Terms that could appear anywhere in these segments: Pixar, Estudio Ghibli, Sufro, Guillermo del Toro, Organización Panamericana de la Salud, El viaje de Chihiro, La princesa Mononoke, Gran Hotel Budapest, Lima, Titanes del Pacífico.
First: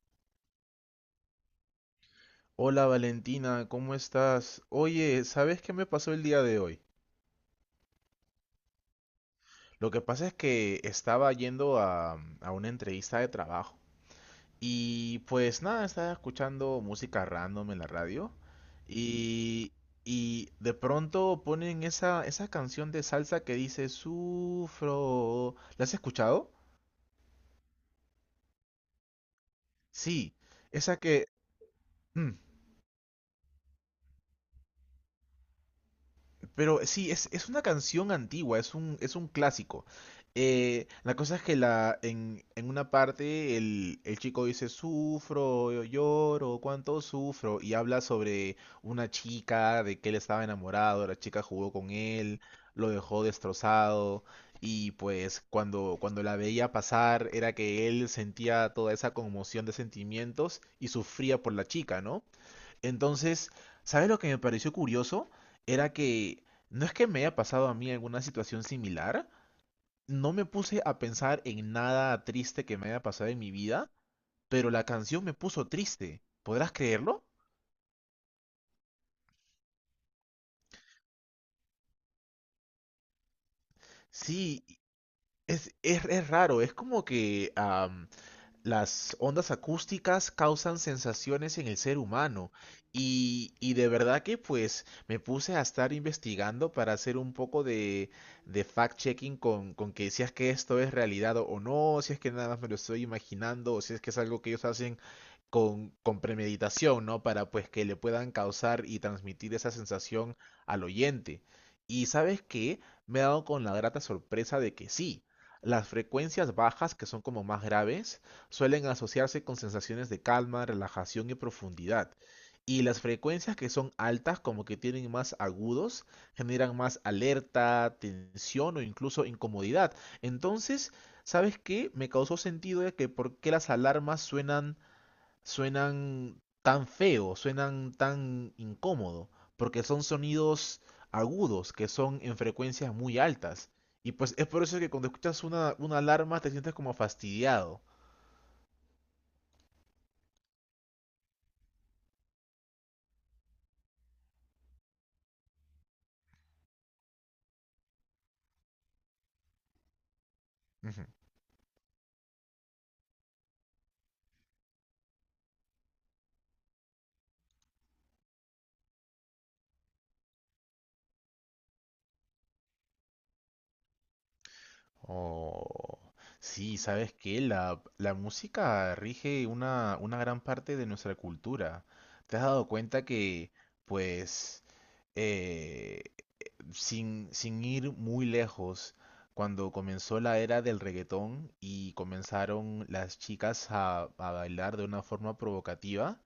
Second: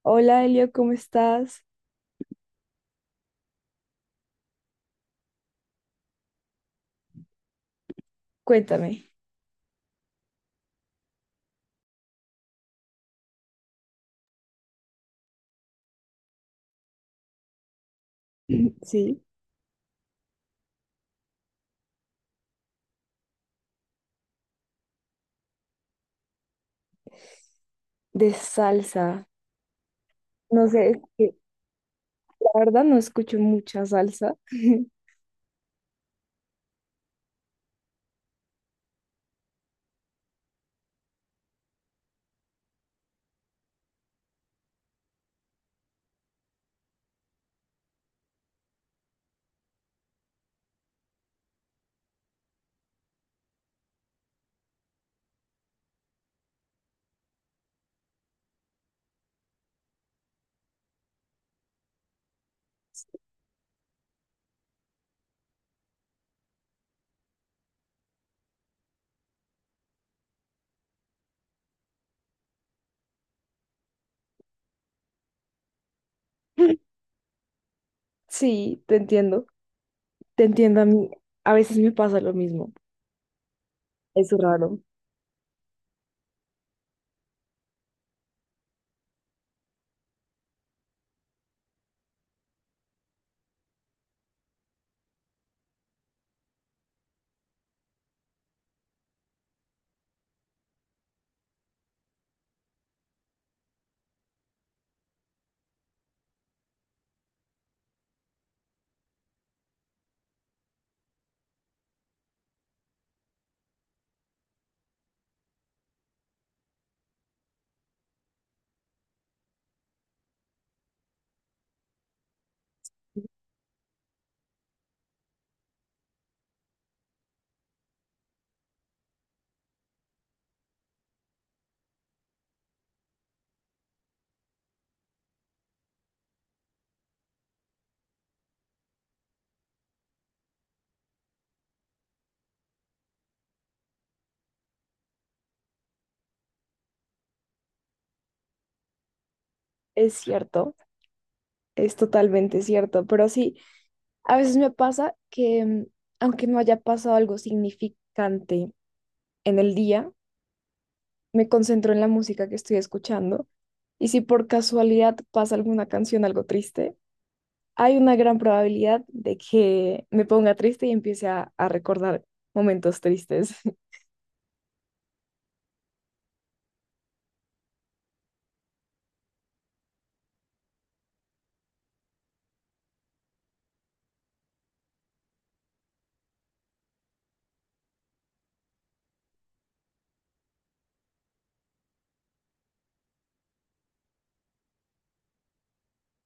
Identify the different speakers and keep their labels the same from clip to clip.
Speaker 1: Hola Elio, ¿cómo estás?
Speaker 2: Hola Valentina, ¿cómo estás? Oye, ¿sabes qué me pasó el día de hoy?
Speaker 1: Cuéntame.
Speaker 2: Lo que pasa es que estaba yendo a una entrevista de trabajo y pues nada, estaba escuchando música random en la radio
Speaker 1: Sí,
Speaker 2: y, y de pronto ponen esa canción de salsa que dice Sufro. ¿La has escuchado?
Speaker 1: de salsa.
Speaker 2: Sí,
Speaker 1: No sé, es
Speaker 2: esa que...
Speaker 1: que la verdad no escucho mucha salsa.
Speaker 2: Pero sí, es una canción antigua, es un clásico. La cosa es que en una parte el chico dice, sufro, lloro, cuánto sufro, y habla sobre una chica, de que él estaba enamorado, la chica jugó con él, lo dejó destrozado, y pues cuando la veía pasar era que él sentía toda esa conmoción de sentimientos y sufría por la chica, ¿no? Entonces, ¿sabes lo que me pareció curioso? Era que no es que me haya pasado a mí alguna situación similar, no me puse a pensar en nada triste que me haya pasado en mi vida, pero la canción me puso triste. ¿Podrás creerlo?
Speaker 1: Sí, te entiendo. Te entiendo a mí. A veces me pasa lo mismo. Es
Speaker 2: Sí,
Speaker 1: raro.
Speaker 2: es raro, es como que. Las ondas acústicas causan sensaciones en el ser humano y de verdad que pues me puse a estar investigando para hacer un poco de fact-checking con que si es que esto es realidad o no, si es que nada más me lo estoy imaginando o si es que es algo que ellos hacen con premeditación, ¿no? Para pues que le puedan causar y transmitir esa sensación al oyente. Y sabes qué, me he dado con la grata sorpresa de que sí, las frecuencias bajas, que son como más graves, suelen asociarse con sensaciones de calma, relajación y profundidad. Y las frecuencias que son altas, como que tienen más agudos, generan más alerta, tensión o incluso incomodidad. Entonces, ¿sabes qué? Me causó sentido de que por qué las alarmas suenan tan feo, suenan tan incómodo, porque son sonidos agudos, que son en frecuencias muy altas. Y pues es por eso que cuando escuchas una alarma te sientes como fastidiado.
Speaker 1: Es cierto. Es totalmente cierto. Pero sí, a veces me pasa que aunque no haya pasado algo significante en el día,
Speaker 2: Ujú.
Speaker 1: me concentro en la música que estoy escuchando. Y si por casualidad pasa alguna canción algo triste, hay una gran probabilidad de que me ponga triste y empiece a recordar momentos tristes.
Speaker 2: Oh, sí, sabes que la música rige una gran parte de nuestra cultura. ¿Te has dado cuenta que, pues, eh, sin ir muy lejos, cuando comenzó la era del reggaetón y comenzaron las chicas a bailar de una forma provocativa,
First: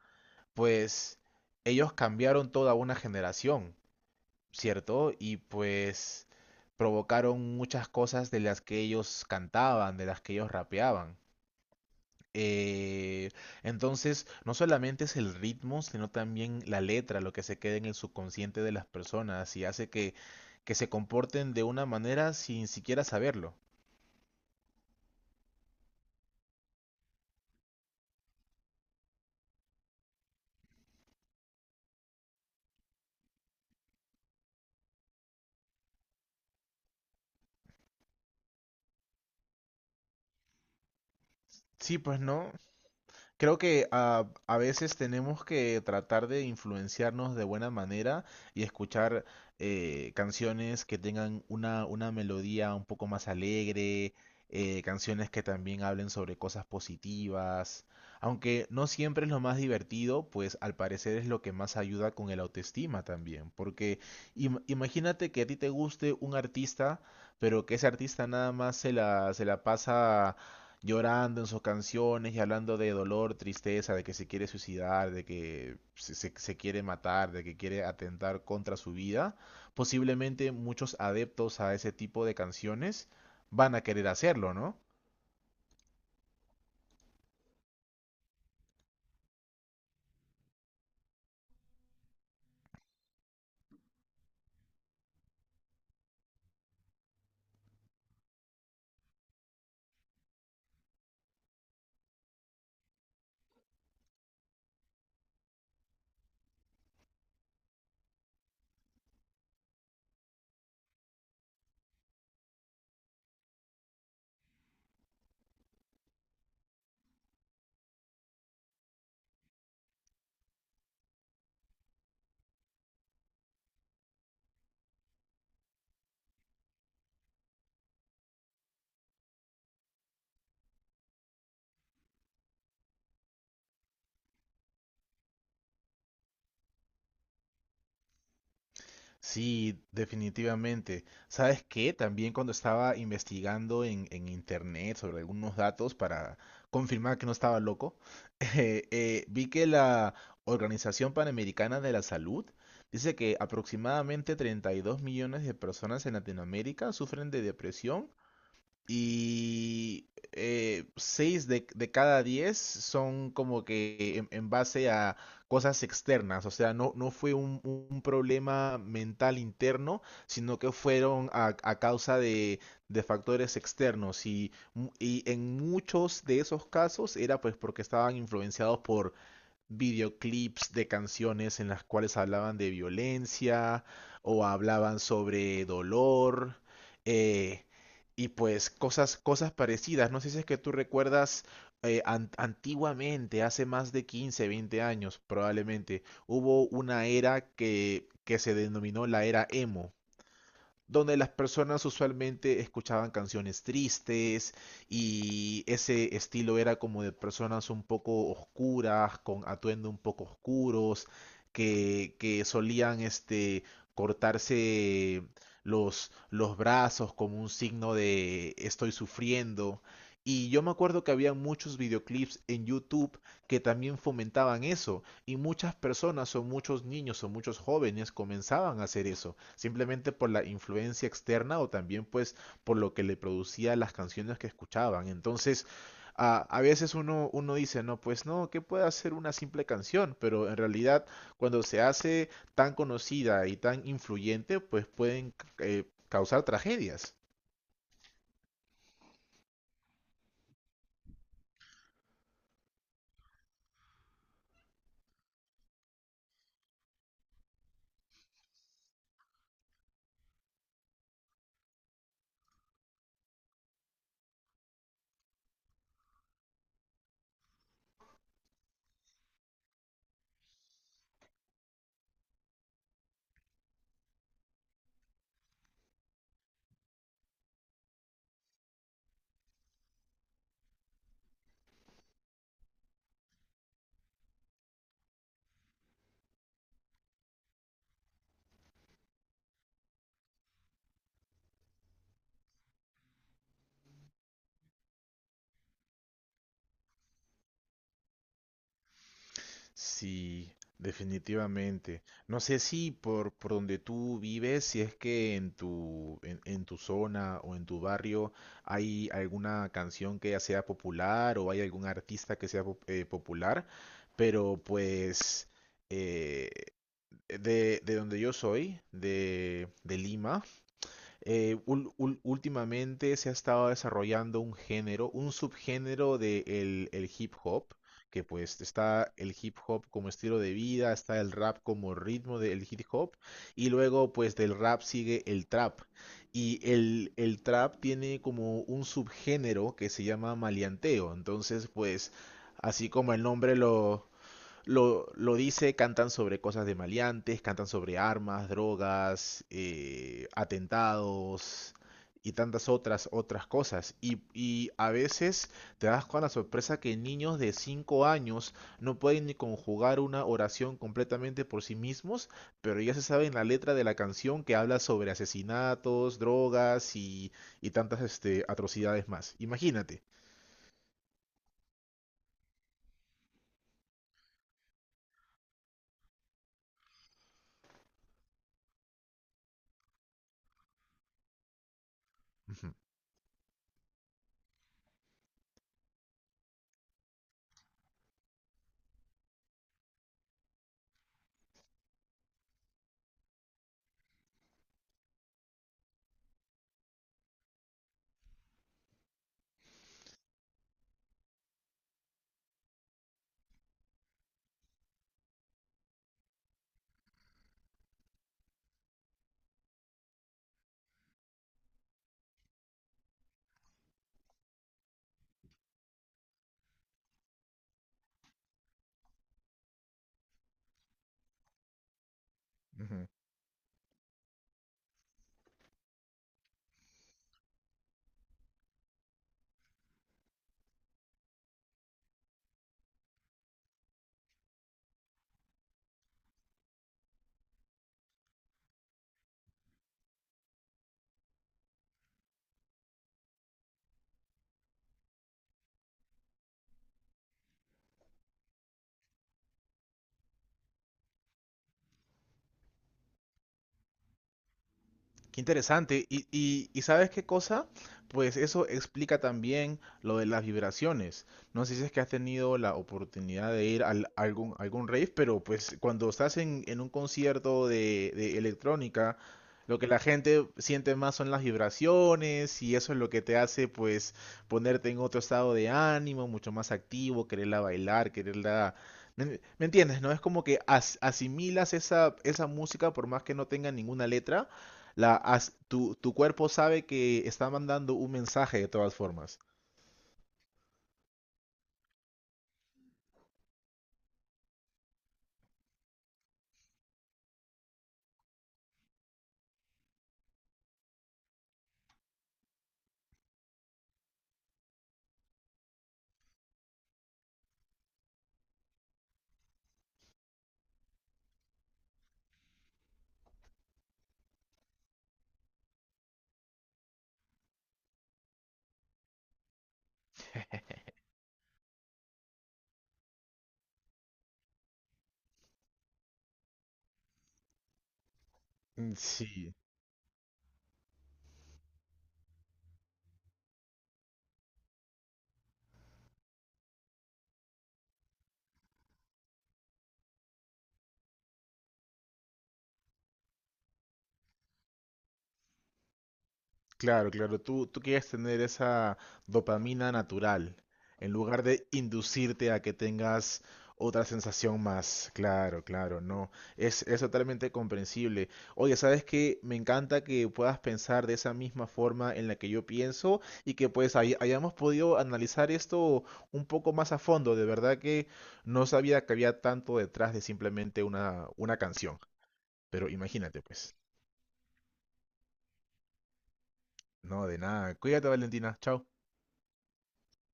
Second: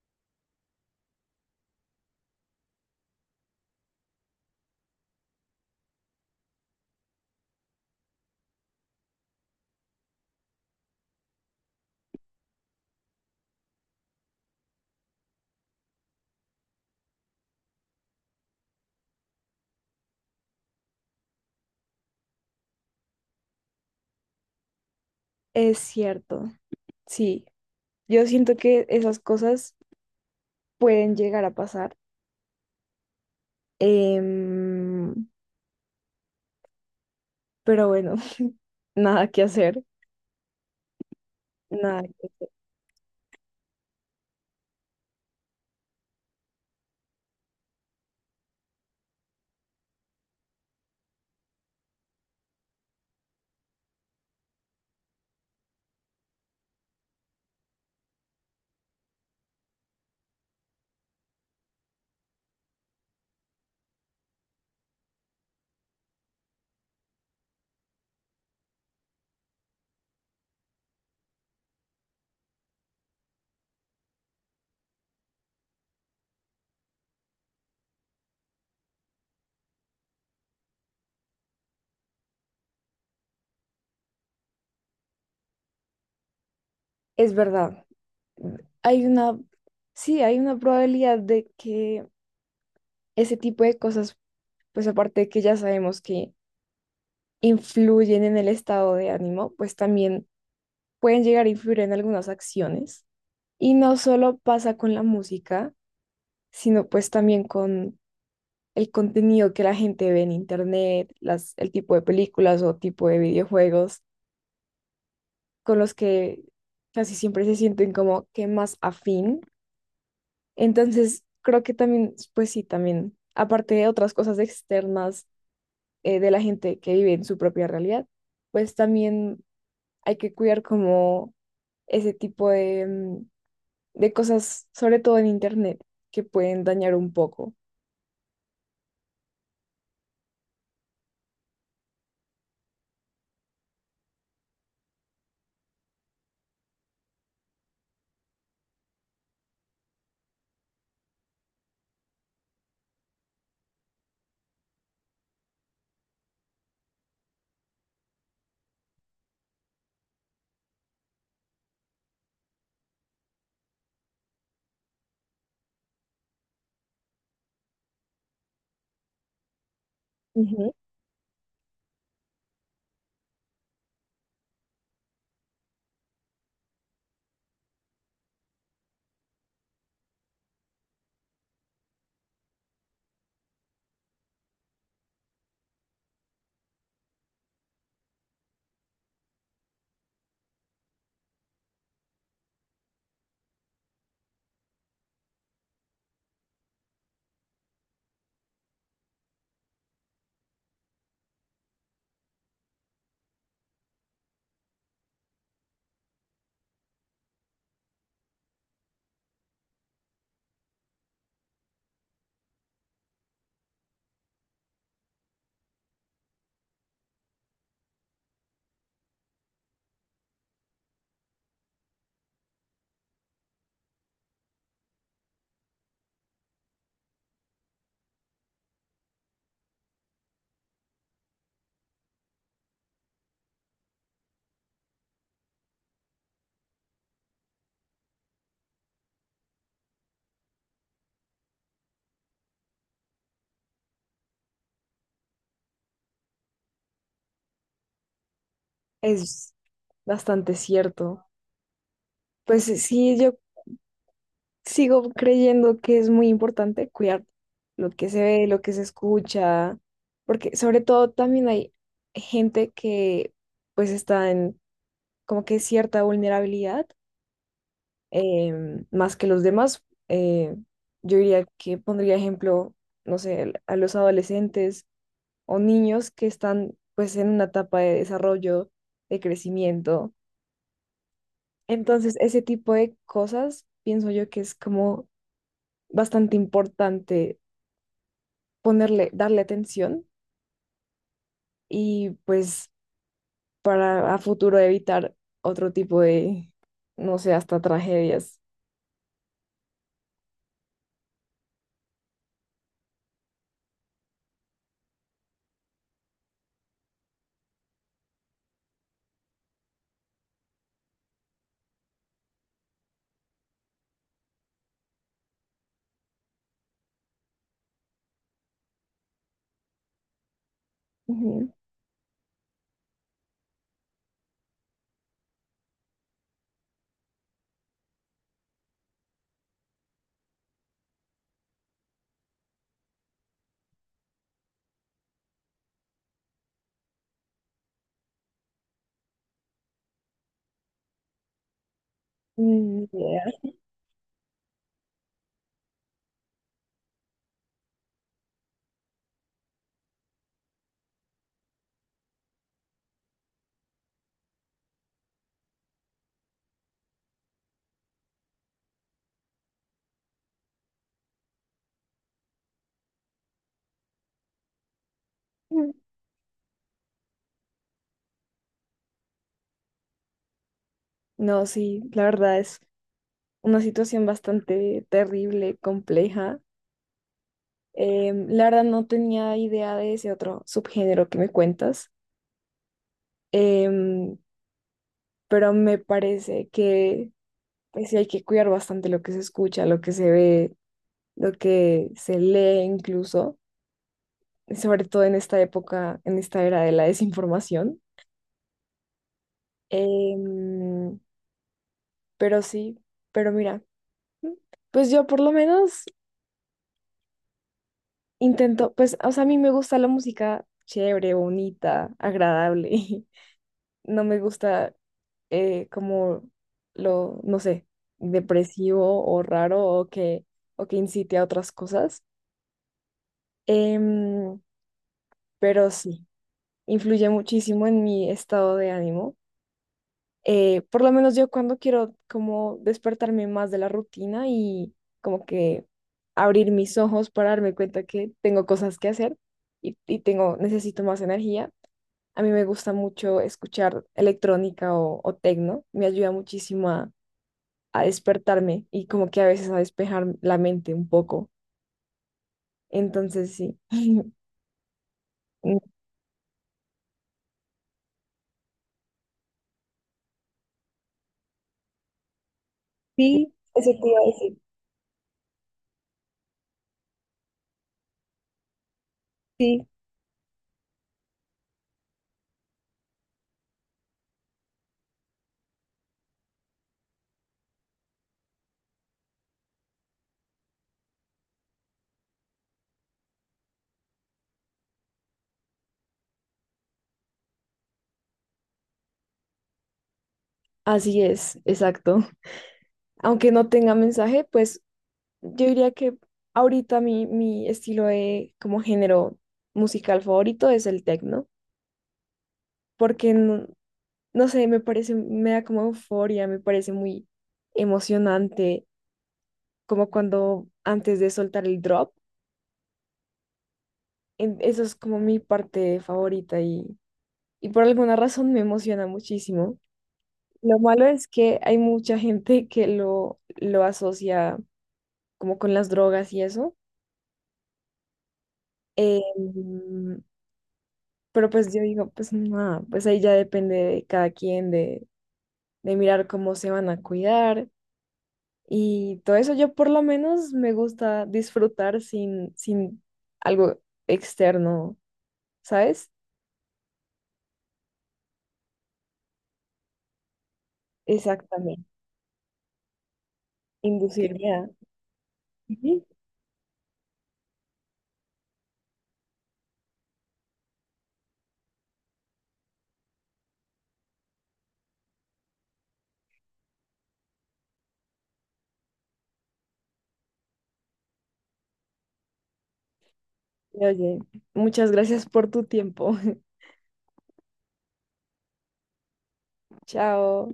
Speaker 2: pues ellos cambiaron toda una generación. ¿Cierto? Y pues provocaron muchas cosas de las que ellos cantaban, de las que ellos rapeaban. Eh, entonces, no solamente es el ritmo, sino también la letra, lo que se queda en el subconsciente de las personas y hace que se comporten de una manera sin siquiera saberlo.
Speaker 1: Es cierto, sí. Yo siento que esas cosas pueden llegar a pasar. em, pero bueno, nada que hacer,
Speaker 2: Sí,
Speaker 1: nada
Speaker 2: pues
Speaker 1: que hacer.
Speaker 2: no, creo que veces tenemos que tratar de influenciarnos de buena manera y escuchar canciones que tengan una melodía un poco más alegre, canciones que también hablen sobre cosas positivas. Aunque no siempre es lo más divertido, pues al parecer es lo que más ayuda con el autoestima también. Porque imagínate que a ti te guste un artista, pero que ese artista nada más se la pasa llorando en sus canciones y hablando de dolor, tristeza, de que se quiere suicidar, de que se quiere matar, de que quiere atentar contra su vida, posiblemente muchos adeptos a ese tipo de canciones van a querer hacerlo, ¿no?
Speaker 1: Es verdad. Hay una, sí, hay una probabilidad de que ese tipo de cosas, pues aparte de que ya sabemos que influyen en el estado de ánimo, pues también pueden llegar a influir en algunas acciones. Y no solo pasa con la música, sino pues también con el contenido que la gente ve en internet, las, el tipo de películas o tipo de videojuegos con los que casi siempre se sienten como que más afín. Entonces, creo que también, pues sí, también, aparte de otras cosas externas de la gente que vive en su propia realidad, pues también hay que cuidar como ese tipo de, de cosas, sobre todo en internet, que pueden dañar un poco.
Speaker 2: Sí, definitivamente. ¿Sabes qué? También cuando estaba investigando en internet sobre algunos datos para confirmar que no estaba loco, vi que la Organización Panamericana de la Salud dice que aproximadamente 32 millones de personas en Latinoamérica sufren de depresión y seis de cada diez son como que en base a cosas externas, o sea, no fue un problema mental interno, sino que fueron a causa de factores externos y en muchos de esos casos era pues porque estaban influenciados por videoclips de canciones en las cuales hablaban de violencia o hablaban sobre dolor eh, y pues cosas parecidas. No sé si es que tú recuerdas antiguamente, hace más de 15 20 años probablemente, hubo una era que se denominó la era emo donde las personas usualmente escuchaban canciones tristes y ese estilo era como de personas un poco oscuras, con atuendo un poco oscuros, que solían cortarse los brazos como un signo de estoy sufriendo. Y yo me acuerdo que había muchos videoclips en YouTube que también fomentaban eso. Y muchas personas o muchos niños o muchos jóvenes comenzaban a hacer eso, simplemente por la influencia externa o también pues por lo que le producía las canciones que escuchaban. Entonces, a veces uno dice, no, pues no, ¿qué puede hacer una simple canción? Pero en realidad, cuando se hace tan conocida y tan influyente, pues pueden causar tragedias.
Speaker 1: Es bastante cierto. Pues sí, yo sigo creyendo que es muy importante cuidar lo que se ve, lo que se escucha, porque sobre todo también hay gente que pues está en como que cierta vulnerabilidad, más que los demás. Eh, yo diría que pondría ejemplo, no sé, a los adolescentes o niños que están pues en una etapa de desarrollo, de crecimiento. Entonces, ese tipo de cosas pienso yo que es como bastante importante ponerle, darle atención y pues para a futuro evitar otro tipo de, no sé, hasta tragedias.
Speaker 2: Sí, definitivamente. No sé si por donde tú vives, si es que en tu zona o en tu barrio hay alguna canción que ya sea popular o hay algún artista que sea popular, pero pues eh, de donde yo soy, de Lima,
Speaker 1: Ujú.
Speaker 2: últimamente se ha estado desarrollando un género, un subgénero de el hip hop, que pues está el hip hop como estilo de vida, está el rap como ritmo del hip hop, y luego pues del rap sigue el trap. Y el trap tiene como un subgénero que se llama maleanteo. Entonces, pues,
Speaker 1: Mm,
Speaker 2: así como el
Speaker 1: yeah.
Speaker 2: nombre lo dice, cantan sobre cosas de maleantes, cantan sobre armas, drogas, atentados y tantas otras cosas. Y a veces te das con la sorpresa que niños de 5 años no pueden ni conjugar una oración completamente por sí mismos, pero ya se sabe en la letra de la canción que habla sobre
Speaker 1: Mm.
Speaker 2: asesinatos, drogas y tantas atrocidades más. Imagínate.
Speaker 1: No, sí, la verdad es una situación bastante terrible, compleja. La verdad no tenía idea de ese otro subgénero que me cuentas,
Speaker 2: Ujú,
Speaker 1: em, pero me parece que pues sí hay que cuidar bastante lo que se escucha, lo que se ve, lo que se lee incluso, sobre todo en esta época, en esta era de la desinformación. Em, pero sí, pero mira, mm, pues yo por lo menos intento, pues, o sea, a mí me gusta la música chévere, bonita, agradable. No me gusta como lo, no sé, depresivo o raro o que incite a otras cosas.
Speaker 2: ujú.
Speaker 1: Em, pero sí, influye muchísimo en mi estado de ánimo. Por lo menos yo cuando quiero como despertarme más de la rutina y como que abrir mis ojos para darme cuenta que tengo cosas que hacer y tengo, necesito más energía. A mí me gusta mucho escuchar electrónica o tecno. Me ayuda muchísimo a despertarme y como que a veces a despejar la mente un poco. Entonces sí.
Speaker 2: Qué
Speaker 1: Mm,
Speaker 2: interesante. Y ¿sabes qué cosa? Pues eso explica también lo de las vibraciones. No sé si es que has tenido la
Speaker 1: sí,
Speaker 2: oportunidad de
Speaker 1: eso
Speaker 2: ir
Speaker 1: te iba a
Speaker 2: a
Speaker 1: decir.
Speaker 2: algún rave, pero pues cuando estás en un concierto de electrónica,
Speaker 1: Sí,
Speaker 2: lo que la gente siente más son las vibraciones y eso es lo que te hace pues ponerte en otro estado de ánimo, mucho más activo, quererla bailar, quererla... ¿Me me entiendes? ¿No? Es como que asimilas esa música por más que no tenga ninguna letra tu cuerpo sabe que está mandando un mensaje de todas formas.
Speaker 1: así es, exacto. Aunque no tenga mensaje, pues yo diría que ahorita mi estilo de como género musical favorito es el techno, porque no, no sé, me parece, me da como euforia, me parece muy emocionante, como cuando antes de soltar el drop, eso es como mi parte favorita y por alguna razón me emociona muchísimo. Lo malo es que hay mucha gente que lo asocia como con las drogas y eso.
Speaker 2: Sí.
Speaker 1: Em, pero pues yo digo, pues nada, pues ahí ya depende de cada quien, de mirar cómo se van a cuidar y todo eso. Yo por lo menos me gusta disfrutar sin algo externo, ¿sabes?
Speaker 2: Claro, claro, tú quieres tener esa dopamina natural en lugar
Speaker 1: Exactamente,
Speaker 2: de inducirte a que tengas otra
Speaker 1: inducirme a...
Speaker 2: sensación más. Claro,
Speaker 1: Ujú.
Speaker 2: claro, no. Es totalmente comprensible. Oye, ¿sabes qué? Me encanta que puedas pensar de esa misma forma en la que yo pienso y que pues hayamos podido analizar esto un poco más a fondo. De verdad que no sabía que había tanto detrás de simplemente una canción. Pero imagínate, pues.
Speaker 1: Oye, muchas gracias por tu tiempo.
Speaker 2: No, de nada. Cuídate, Valentina. Chao.
Speaker 1: Chao.